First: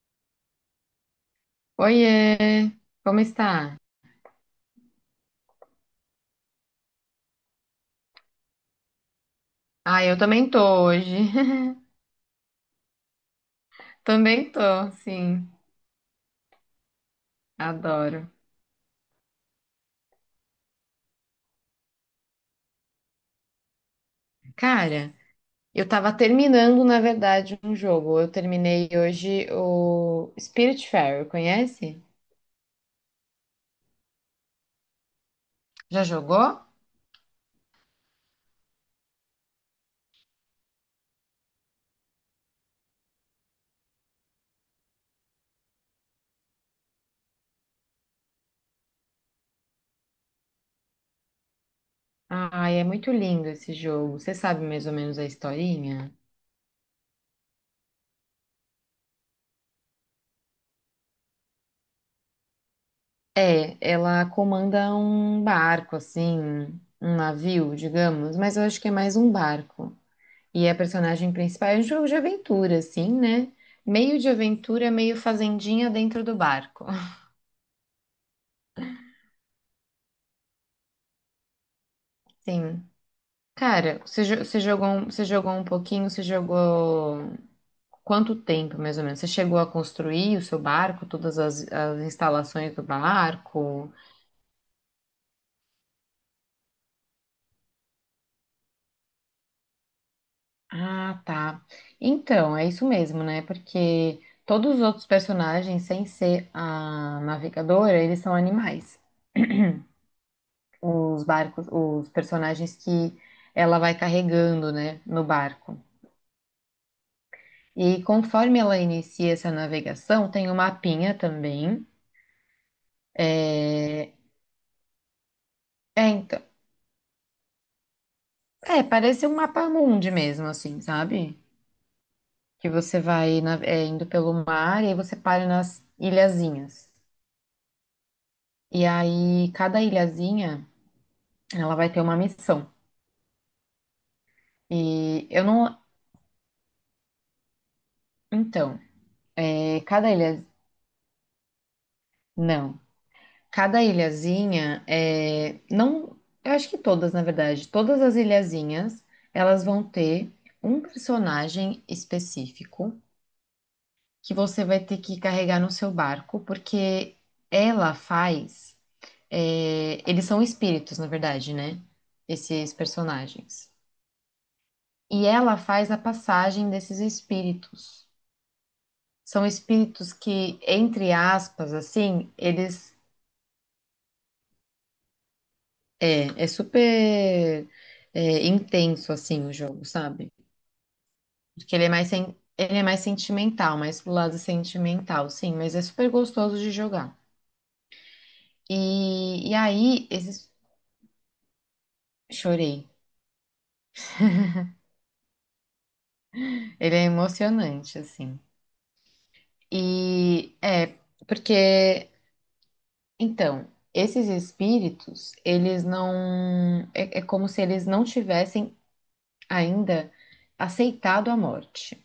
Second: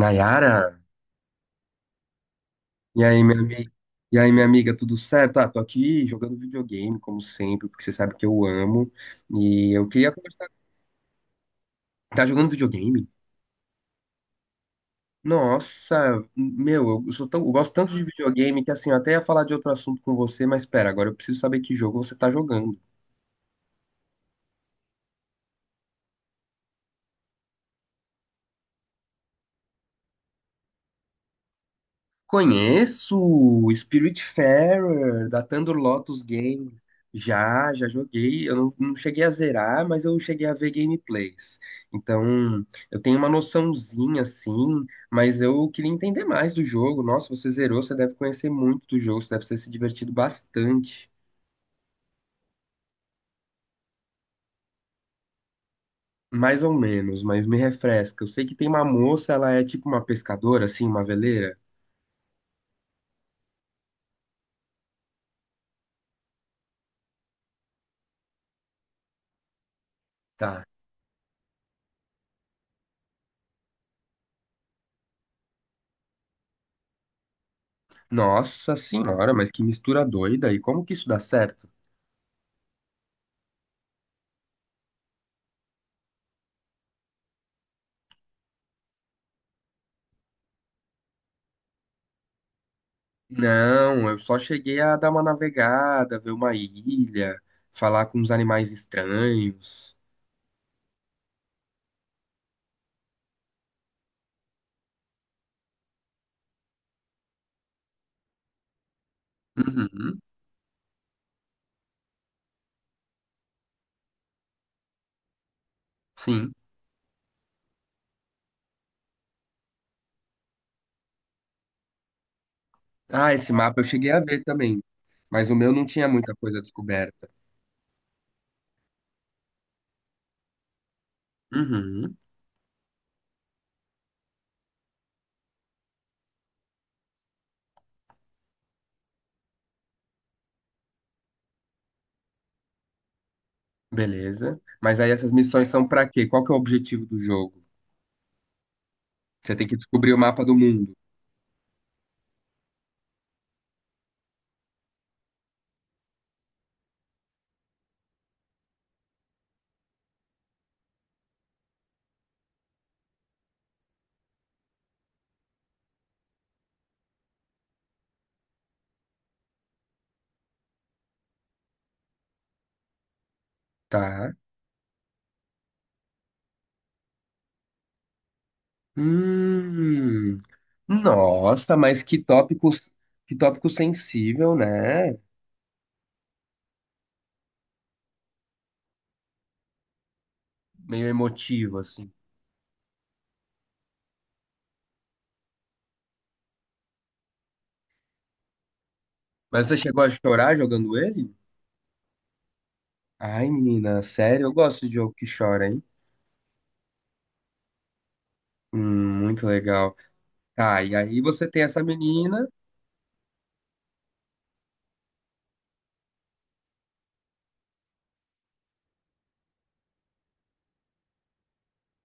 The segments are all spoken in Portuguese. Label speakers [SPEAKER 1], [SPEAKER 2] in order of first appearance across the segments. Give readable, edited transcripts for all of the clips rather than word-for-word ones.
[SPEAKER 1] Nayara,
[SPEAKER 2] Oiê,
[SPEAKER 1] e
[SPEAKER 2] como
[SPEAKER 1] aí, minha amiga,
[SPEAKER 2] está?
[SPEAKER 1] e aí, minha amiga, tudo certo? Ah, tô aqui jogando videogame, como sempre, porque você sabe que eu amo. E eu
[SPEAKER 2] Ah,
[SPEAKER 1] queria
[SPEAKER 2] eu
[SPEAKER 1] conversar.
[SPEAKER 2] também tô hoje.
[SPEAKER 1] Tá jogando videogame?
[SPEAKER 2] Também tô, sim.
[SPEAKER 1] Nossa, meu, eu gosto tanto de
[SPEAKER 2] Adoro.
[SPEAKER 1] videogame que assim, eu até ia falar de outro assunto com você, mas pera, agora eu preciso saber que jogo você tá jogando.
[SPEAKER 2] Cara, eu tava terminando, na verdade, um jogo. Eu terminei hoje o Spiritfarer, conhece?
[SPEAKER 1] Conheço o Spiritfarer da Thunder
[SPEAKER 2] Já
[SPEAKER 1] Lotus
[SPEAKER 2] jogou?
[SPEAKER 1] Games. Já joguei. Eu não, não cheguei a zerar, mas eu cheguei a ver gameplays. Então, eu tenho uma noçãozinha assim, mas eu queria entender mais do jogo. Nossa, você zerou, você deve conhecer muito do jogo, você deve ter se divertido bastante.
[SPEAKER 2] Ai, é muito lindo esse jogo. Você sabe mais ou menos a historinha?
[SPEAKER 1] Mais ou menos, mas me refresca. Eu sei que tem uma moça, ela é tipo uma pescadora, assim, uma veleira.
[SPEAKER 2] É, ela comanda um barco, assim, um navio, digamos, mas eu acho que é mais um barco.
[SPEAKER 1] Tá.
[SPEAKER 2] A personagem principal é um jogo de aventura, assim, né? Meio de aventura, meio fazendinha dentro do barco.
[SPEAKER 1] Nossa senhora, mas que mistura doida. E como que isso dá certo?
[SPEAKER 2] Sim. Cara, você jogou, você jogou um pouquinho, você jogou quanto tempo, mais ou menos? Você chegou a construir o seu barco, as instalações do barco?
[SPEAKER 1] Não, eu só cheguei a dar uma navegada, ver uma ilha, falar com os animais estranhos.
[SPEAKER 2] Ah, tá. Então, é isso mesmo, né? Porque todos os outros personagens, sem ser a navegadora, eles são animais.
[SPEAKER 1] Uhum,
[SPEAKER 2] Os barcos, os personagens que ela vai carregando, né, no barco.
[SPEAKER 1] sim.
[SPEAKER 2] E conforme ela inicia essa navegação, tem um mapinha também.
[SPEAKER 1] Ah, esse mapa eu cheguei
[SPEAKER 2] É,
[SPEAKER 1] a ver também, mas o meu não tinha
[SPEAKER 2] é,
[SPEAKER 1] muita
[SPEAKER 2] então,
[SPEAKER 1] coisa descoberta.
[SPEAKER 2] parece um mapa mundi mesmo, assim, sabe?
[SPEAKER 1] Uhum,
[SPEAKER 2] Que você vai indo pelo mar e aí você para nas ilhazinhas. E aí, cada ilhazinha, ela vai ter uma missão.
[SPEAKER 1] beleza. Mas aí
[SPEAKER 2] E
[SPEAKER 1] essas
[SPEAKER 2] eu
[SPEAKER 1] missões
[SPEAKER 2] não.
[SPEAKER 1] são pra quê? Qual que é o objetivo do jogo?
[SPEAKER 2] Então,
[SPEAKER 1] Você tem que
[SPEAKER 2] cada
[SPEAKER 1] descobrir o mapa
[SPEAKER 2] ilha.
[SPEAKER 1] do mundo,
[SPEAKER 2] Não. Cada ilhazinha é, não, eu acho que todas, na verdade, todas as ilhazinhas, elas vão ter um personagem específico que você vai ter que carregar no seu barco, porque ela faz, eles são espíritos, na verdade, né? Esses personagens.
[SPEAKER 1] tá?
[SPEAKER 2] E ela faz a passagem desses espíritos. São espíritos
[SPEAKER 1] Hum,
[SPEAKER 2] que, entre aspas,
[SPEAKER 1] Nossa, mas
[SPEAKER 2] assim, eles.
[SPEAKER 1] que tópico sensível, né?
[SPEAKER 2] É, é super é, intenso, assim, o jogo, sabe?
[SPEAKER 1] Meio
[SPEAKER 2] Porque
[SPEAKER 1] emotivo,
[SPEAKER 2] ele é
[SPEAKER 1] assim.
[SPEAKER 2] ele é mais sentimental, mais pro lado sentimental, sim, mas é super gostoso de jogar. E, e
[SPEAKER 1] Mas você chegou
[SPEAKER 2] aí,
[SPEAKER 1] a
[SPEAKER 2] esse...
[SPEAKER 1] chorar jogando ele?
[SPEAKER 2] chorei.
[SPEAKER 1] Ai, menina, sério, eu gosto de jogo que chora, hein?
[SPEAKER 2] Ele é emocionante, assim.
[SPEAKER 1] Muito
[SPEAKER 2] E
[SPEAKER 1] legal.
[SPEAKER 2] é,
[SPEAKER 1] Tá, e aí você
[SPEAKER 2] porque,
[SPEAKER 1] tem essa menina.
[SPEAKER 2] então, esses espíritos, eles não. É como se eles não tivessem ainda aceitado a morte.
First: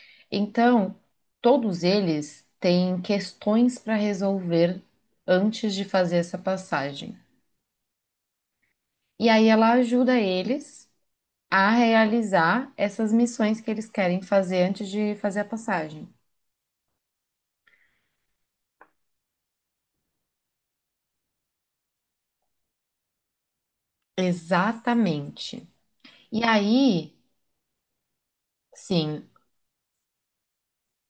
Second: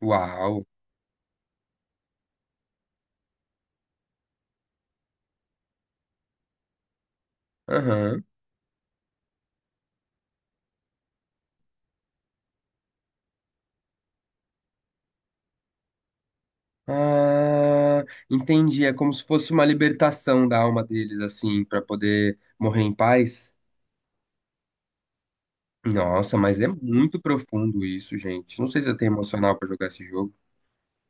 [SPEAKER 1] Uau!
[SPEAKER 2] Então, todos eles têm questões para resolver antes de fazer essa passagem.
[SPEAKER 1] Aham.
[SPEAKER 2] E aí ela ajuda eles a realizar essas missões que eles querem fazer antes de fazer a passagem.
[SPEAKER 1] Ah, entendi. É como se fosse uma libertação da alma deles, assim, pra poder morrer em paz.
[SPEAKER 2] Exatamente.
[SPEAKER 1] Nossa,
[SPEAKER 2] E
[SPEAKER 1] mas é
[SPEAKER 2] aí,
[SPEAKER 1] muito profundo isso, gente. Não sei se eu tenho
[SPEAKER 2] sim.
[SPEAKER 1] emocional pra jogar esse jogo.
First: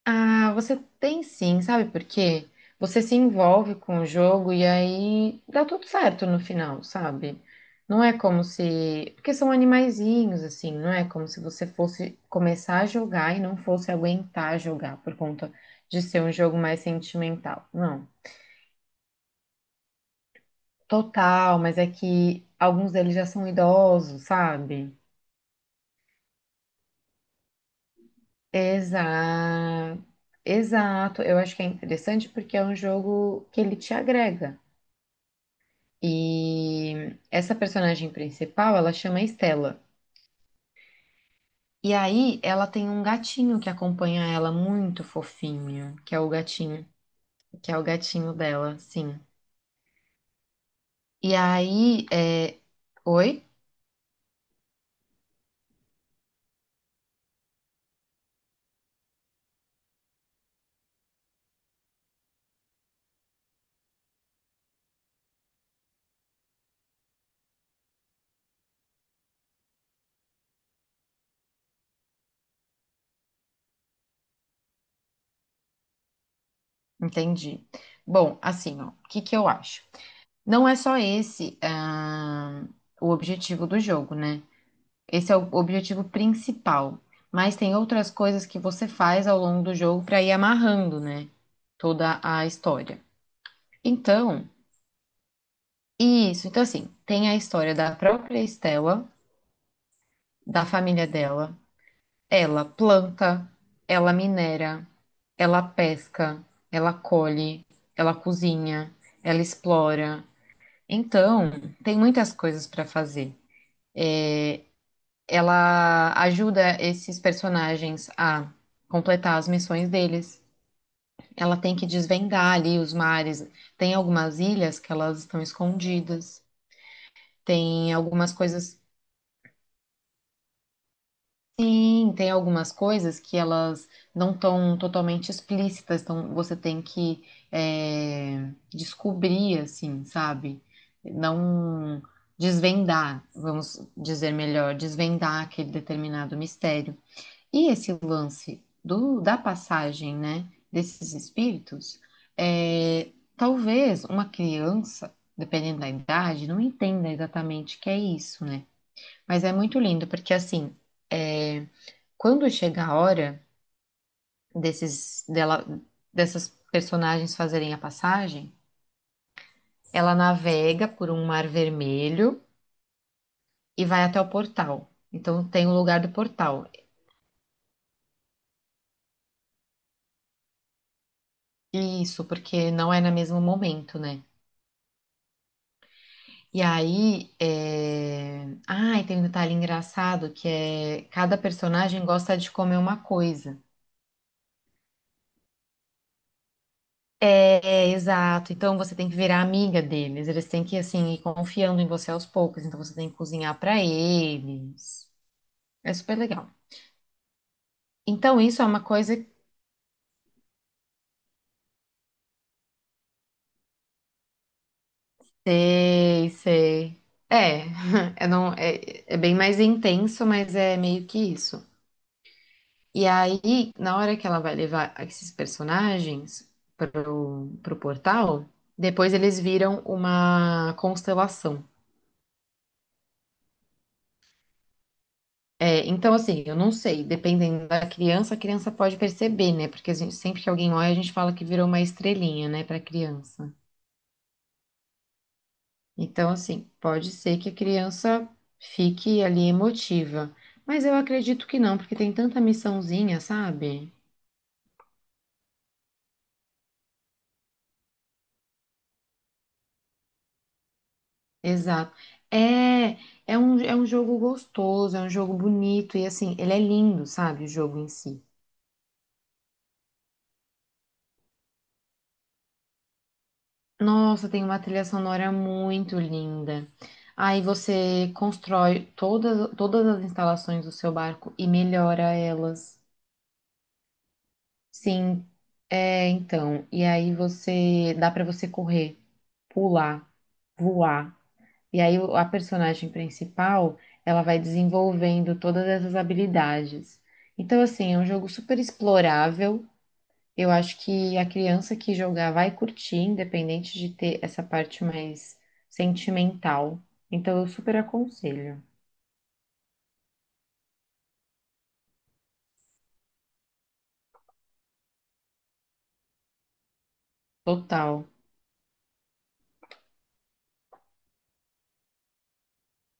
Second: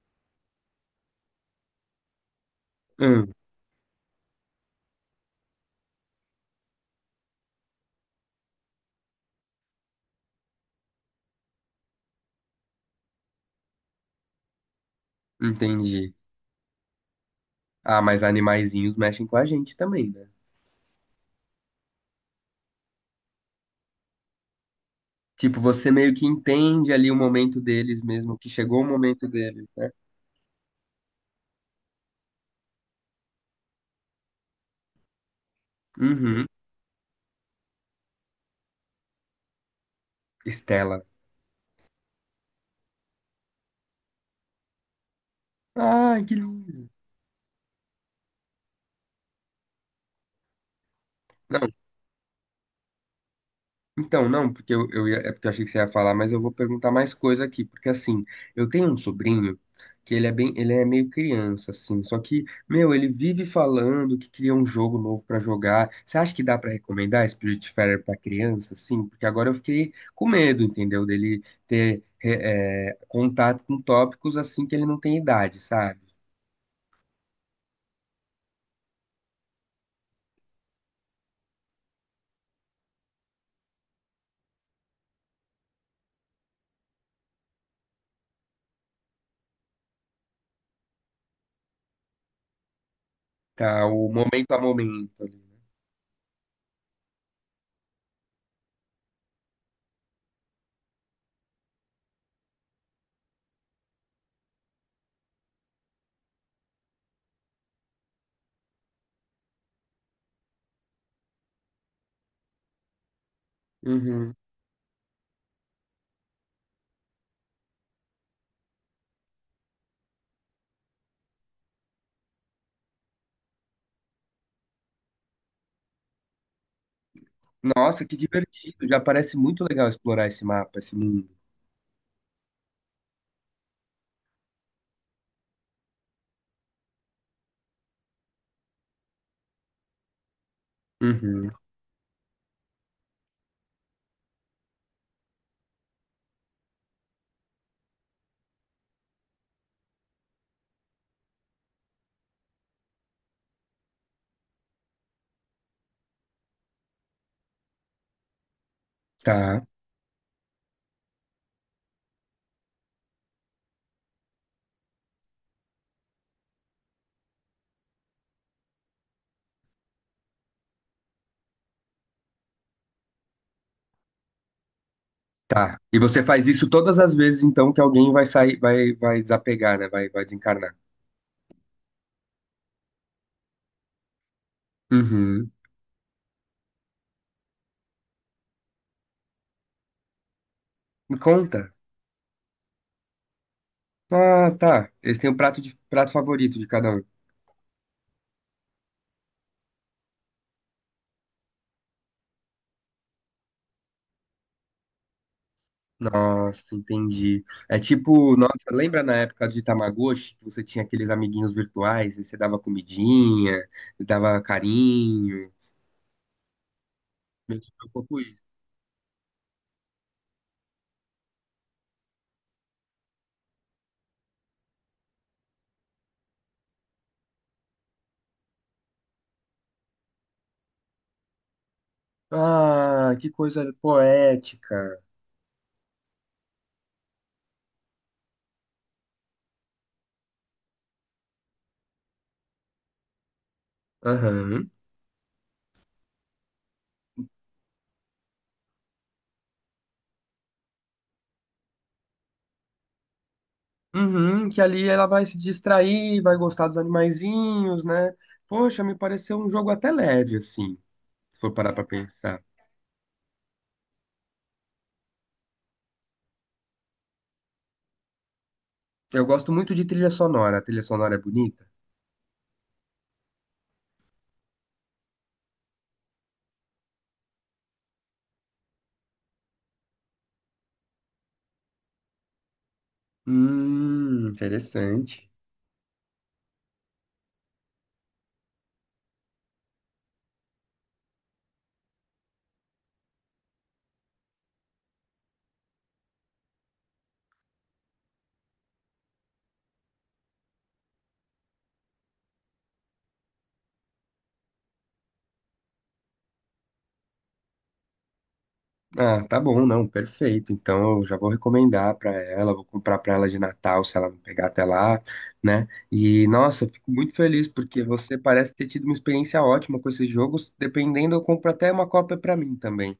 [SPEAKER 2] Ah, você tem sim, sabe por quê? Você se
[SPEAKER 1] Hum,
[SPEAKER 2] envolve com o jogo e aí dá tudo certo no final, sabe? Não é como se. Porque são animaizinhos, assim, não é como se você fosse começar a jogar e não fosse aguentar jogar por conta de
[SPEAKER 1] Entendi.
[SPEAKER 2] ser um jogo mais sentimental.
[SPEAKER 1] Ah,
[SPEAKER 2] Não,
[SPEAKER 1] mas animaizinhos mexem com a gente também, né?
[SPEAKER 2] total, mas é que alguns deles já são idosos, sabe?
[SPEAKER 1] Tipo, você meio que entende ali o momento deles mesmo, que chegou o momento deles, né?
[SPEAKER 2] Exato, exato. Eu acho que é interessante porque é um jogo que ele te agrega.
[SPEAKER 1] Uhum.
[SPEAKER 2] E essa personagem principal, ela chama Estela.
[SPEAKER 1] Estela.
[SPEAKER 2] E aí ela tem um gatinho que acompanha ela muito fofinho, que é
[SPEAKER 1] Ai,
[SPEAKER 2] o
[SPEAKER 1] que
[SPEAKER 2] gatinho,
[SPEAKER 1] lindo.
[SPEAKER 2] que é o gatinho dela, sim. E
[SPEAKER 1] Não,
[SPEAKER 2] aí, é... oi?
[SPEAKER 1] então, não, porque é porque eu achei que você ia falar, mas eu vou perguntar mais coisa aqui, porque assim, eu tenho um sobrinho que ele é bem, ele é meio criança, assim, só que, meu, ele vive falando que queria um jogo novo pra jogar. Você acha que dá pra recomendar Spiritfarer pra criança, assim? Porque agora eu fiquei com medo, entendeu? Dele ter contato com tópicos assim que ele não tem idade, sabe?
[SPEAKER 2] Entendi. Bom, assim, ó, o que que eu acho? Não é só esse, ah, o objetivo do jogo, né? Esse é o objetivo principal, mas tem outras coisas que você faz ao longo do jogo para ir amarrando, né? Toda a história.
[SPEAKER 1] Tá, o
[SPEAKER 2] Então,
[SPEAKER 1] momento a momento
[SPEAKER 2] isso, então assim, tem a história da própria Estela, da família dela. Ela planta, ela minera, ela pesca, ela colhe, ela cozinha, ela explora. Então, tem muitas coisas para fazer.
[SPEAKER 1] ali.
[SPEAKER 2] Ela ajuda esses personagens a completar as missões deles. Ela tem que desvendar ali os mares. Tem algumas ilhas que elas estão escondidas. Tem
[SPEAKER 1] Nossa, que
[SPEAKER 2] algumas coisas.
[SPEAKER 1] divertido. Já parece muito legal explorar esse mapa, esse mundo.
[SPEAKER 2] Sim, tem algumas coisas que elas não estão totalmente explícitas, então você tem que descobrir, assim, sabe?
[SPEAKER 1] Uhum.
[SPEAKER 2] Não desvendar, vamos dizer melhor, desvendar aquele determinado mistério. E esse lance da passagem, né, desses espíritos, é, talvez uma criança, dependendo da idade, não entenda exatamente o que é isso, né? Mas é
[SPEAKER 1] Tá,
[SPEAKER 2] muito lindo, porque assim. eh, Quando chega a hora desses, dela, dessas personagens fazerem a passagem, ela navega por um mar vermelho e vai até o portal. Então tem o
[SPEAKER 1] tá. E
[SPEAKER 2] lugar do
[SPEAKER 1] você faz isso
[SPEAKER 2] portal.
[SPEAKER 1] todas as vezes, então, que alguém vai sair, vai desapegar, né? Vai desencarnar.
[SPEAKER 2] Isso, porque não é no mesmo momento, né?
[SPEAKER 1] Uhum.
[SPEAKER 2] E aí, é... ah, e tem um detalhe engraçado que é
[SPEAKER 1] Me
[SPEAKER 2] cada
[SPEAKER 1] conta.
[SPEAKER 2] personagem gosta de comer uma coisa.
[SPEAKER 1] Ah, tá. Eles têm o prato favorito de cada um.
[SPEAKER 2] É, é, exato. Então você tem que virar amiga deles. Eles têm que assim ir confiando em você aos poucos. Então você tem que cozinhar pra eles. É super legal.
[SPEAKER 1] Nossa, entendi. É tipo,
[SPEAKER 2] Então, isso
[SPEAKER 1] nossa,
[SPEAKER 2] é uma
[SPEAKER 1] lembra na
[SPEAKER 2] coisa que.
[SPEAKER 1] época de Tamagotchi, que você tinha aqueles amiguinhos virtuais e você dava comidinha, dava carinho?
[SPEAKER 2] Sei, sei.
[SPEAKER 1] Me
[SPEAKER 2] É,
[SPEAKER 1] lembra um pouco
[SPEAKER 2] eu
[SPEAKER 1] isso.
[SPEAKER 2] não, é, é bem mais intenso, mas é meio que isso. E aí, na hora que ela vai levar esses personagens pro portal, depois eles viram uma constelação.
[SPEAKER 1] Ah, que coisa poética.
[SPEAKER 2] É, então, assim, eu não sei, dependendo da criança, a criança pode perceber, né? Porque a gente- sempre que alguém olha, a gente fala que virou uma estrelinha, né, pra criança.
[SPEAKER 1] Aham.
[SPEAKER 2] Então, assim, pode ser que a criança fique ali emotiva, mas eu acredito que não, porque tem tanta missãozinha, sabe?
[SPEAKER 1] Uhum, que ali ela vai se distrair, vai gostar dos animaizinhos, né? Poxa, me pareceu um jogo até leve, assim, se for parar pra
[SPEAKER 2] Exato.
[SPEAKER 1] pensar.
[SPEAKER 2] É, é um jogo gostoso, é um jogo bonito, e assim, ele é lindo, sabe? O jogo em si.
[SPEAKER 1] Eu gosto muito de trilha sonora. A trilha sonora é bonita?
[SPEAKER 2] Nossa, tem uma trilha sonora muito linda. Aí você constrói todas as instalações do seu barco e melhora elas. Sim,
[SPEAKER 1] Interessante.
[SPEAKER 2] é, então. E aí você, dá pra você correr, pular, voar. E aí a personagem principal, ela vai desenvolvendo todas essas habilidades. Então, assim, é um jogo super explorável. Eu acho que a criança que jogar vai curtir, independente de ter essa parte mais sentimental. Então, eu super aconselho.
[SPEAKER 1] Ah, tá bom, não, perfeito. Então eu já vou recomendar pra ela, vou comprar pra ela de Natal, se ela não pegar até lá, né? E nossa, eu fico muito feliz porque
[SPEAKER 2] Total.
[SPEAKER 1] você parece ter tido uma experiência ótima com esses jogos. Dependendo, eu compro até uma cópia pra mim também.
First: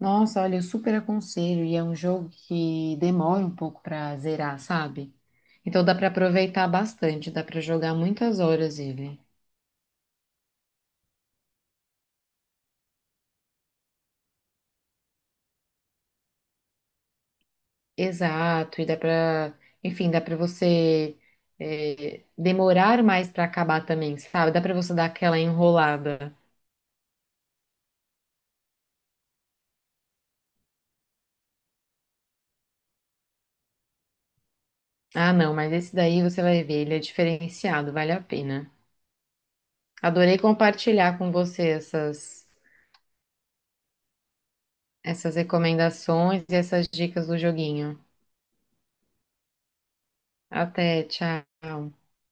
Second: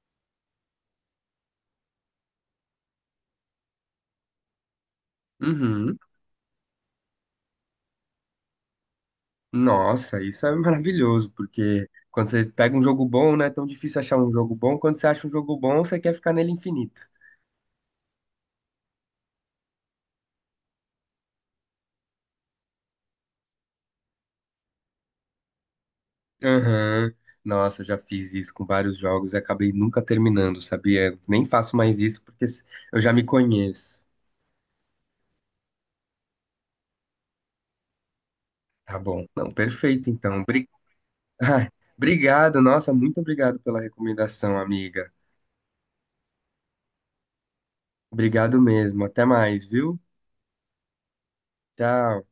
[SPEAKER 2] Nossa, olha, eu super aconselho. E é um jogo que demora um pouco pra zerar, sabe? Então dá
[SPEAKER 1] Uhum.
[SPEAKER 2] pra aproveitar bastante, dá pra jogar muitas horas ele.
[SPEAKER 1] Nossa, isso é maravilhoso, porque quando você pega um jogo bom, não é tão difícil achar um jogo bom. Quando você acha um jogo bom, você quer ficar nele infinito.
[SPEAKER 2] Exato, e dá pra, enfim, dá pra você demorar mais pra acabar também, sabe? Dá pra você dar aquela enrolada.
[SPEAKER 1] Aham. Nossa, já fiz isso com vários jogos e acabei nunca terminando, sabia? Nem faço mais isso porque eu já me conheço.
[SPEAKER 2] Ah, não, mas esse daí você vai ver, ele é diferenciado, vale a pena.
[SPEAKER 1] Tá bom. Não, perfeito,
[SPEAKER 2] Adorei
[SPEAKER 1] então.
[SPEAKER 2] compartilhar com você
[SPEAKER 1] Ai,
[SPEAKER 2] essas,
[SPEAKER 1] obrigado, nossa, muito obrigado pela recomendação, amiga.
[SPEAKER 2] essas recomendações e essas dicas do joguinho.
[SPEAKER 1] Obrigado mesmo. Até mais, viu?
[SPEAKER 2] Até, tchau.
[SPEAKER 1] Tchau.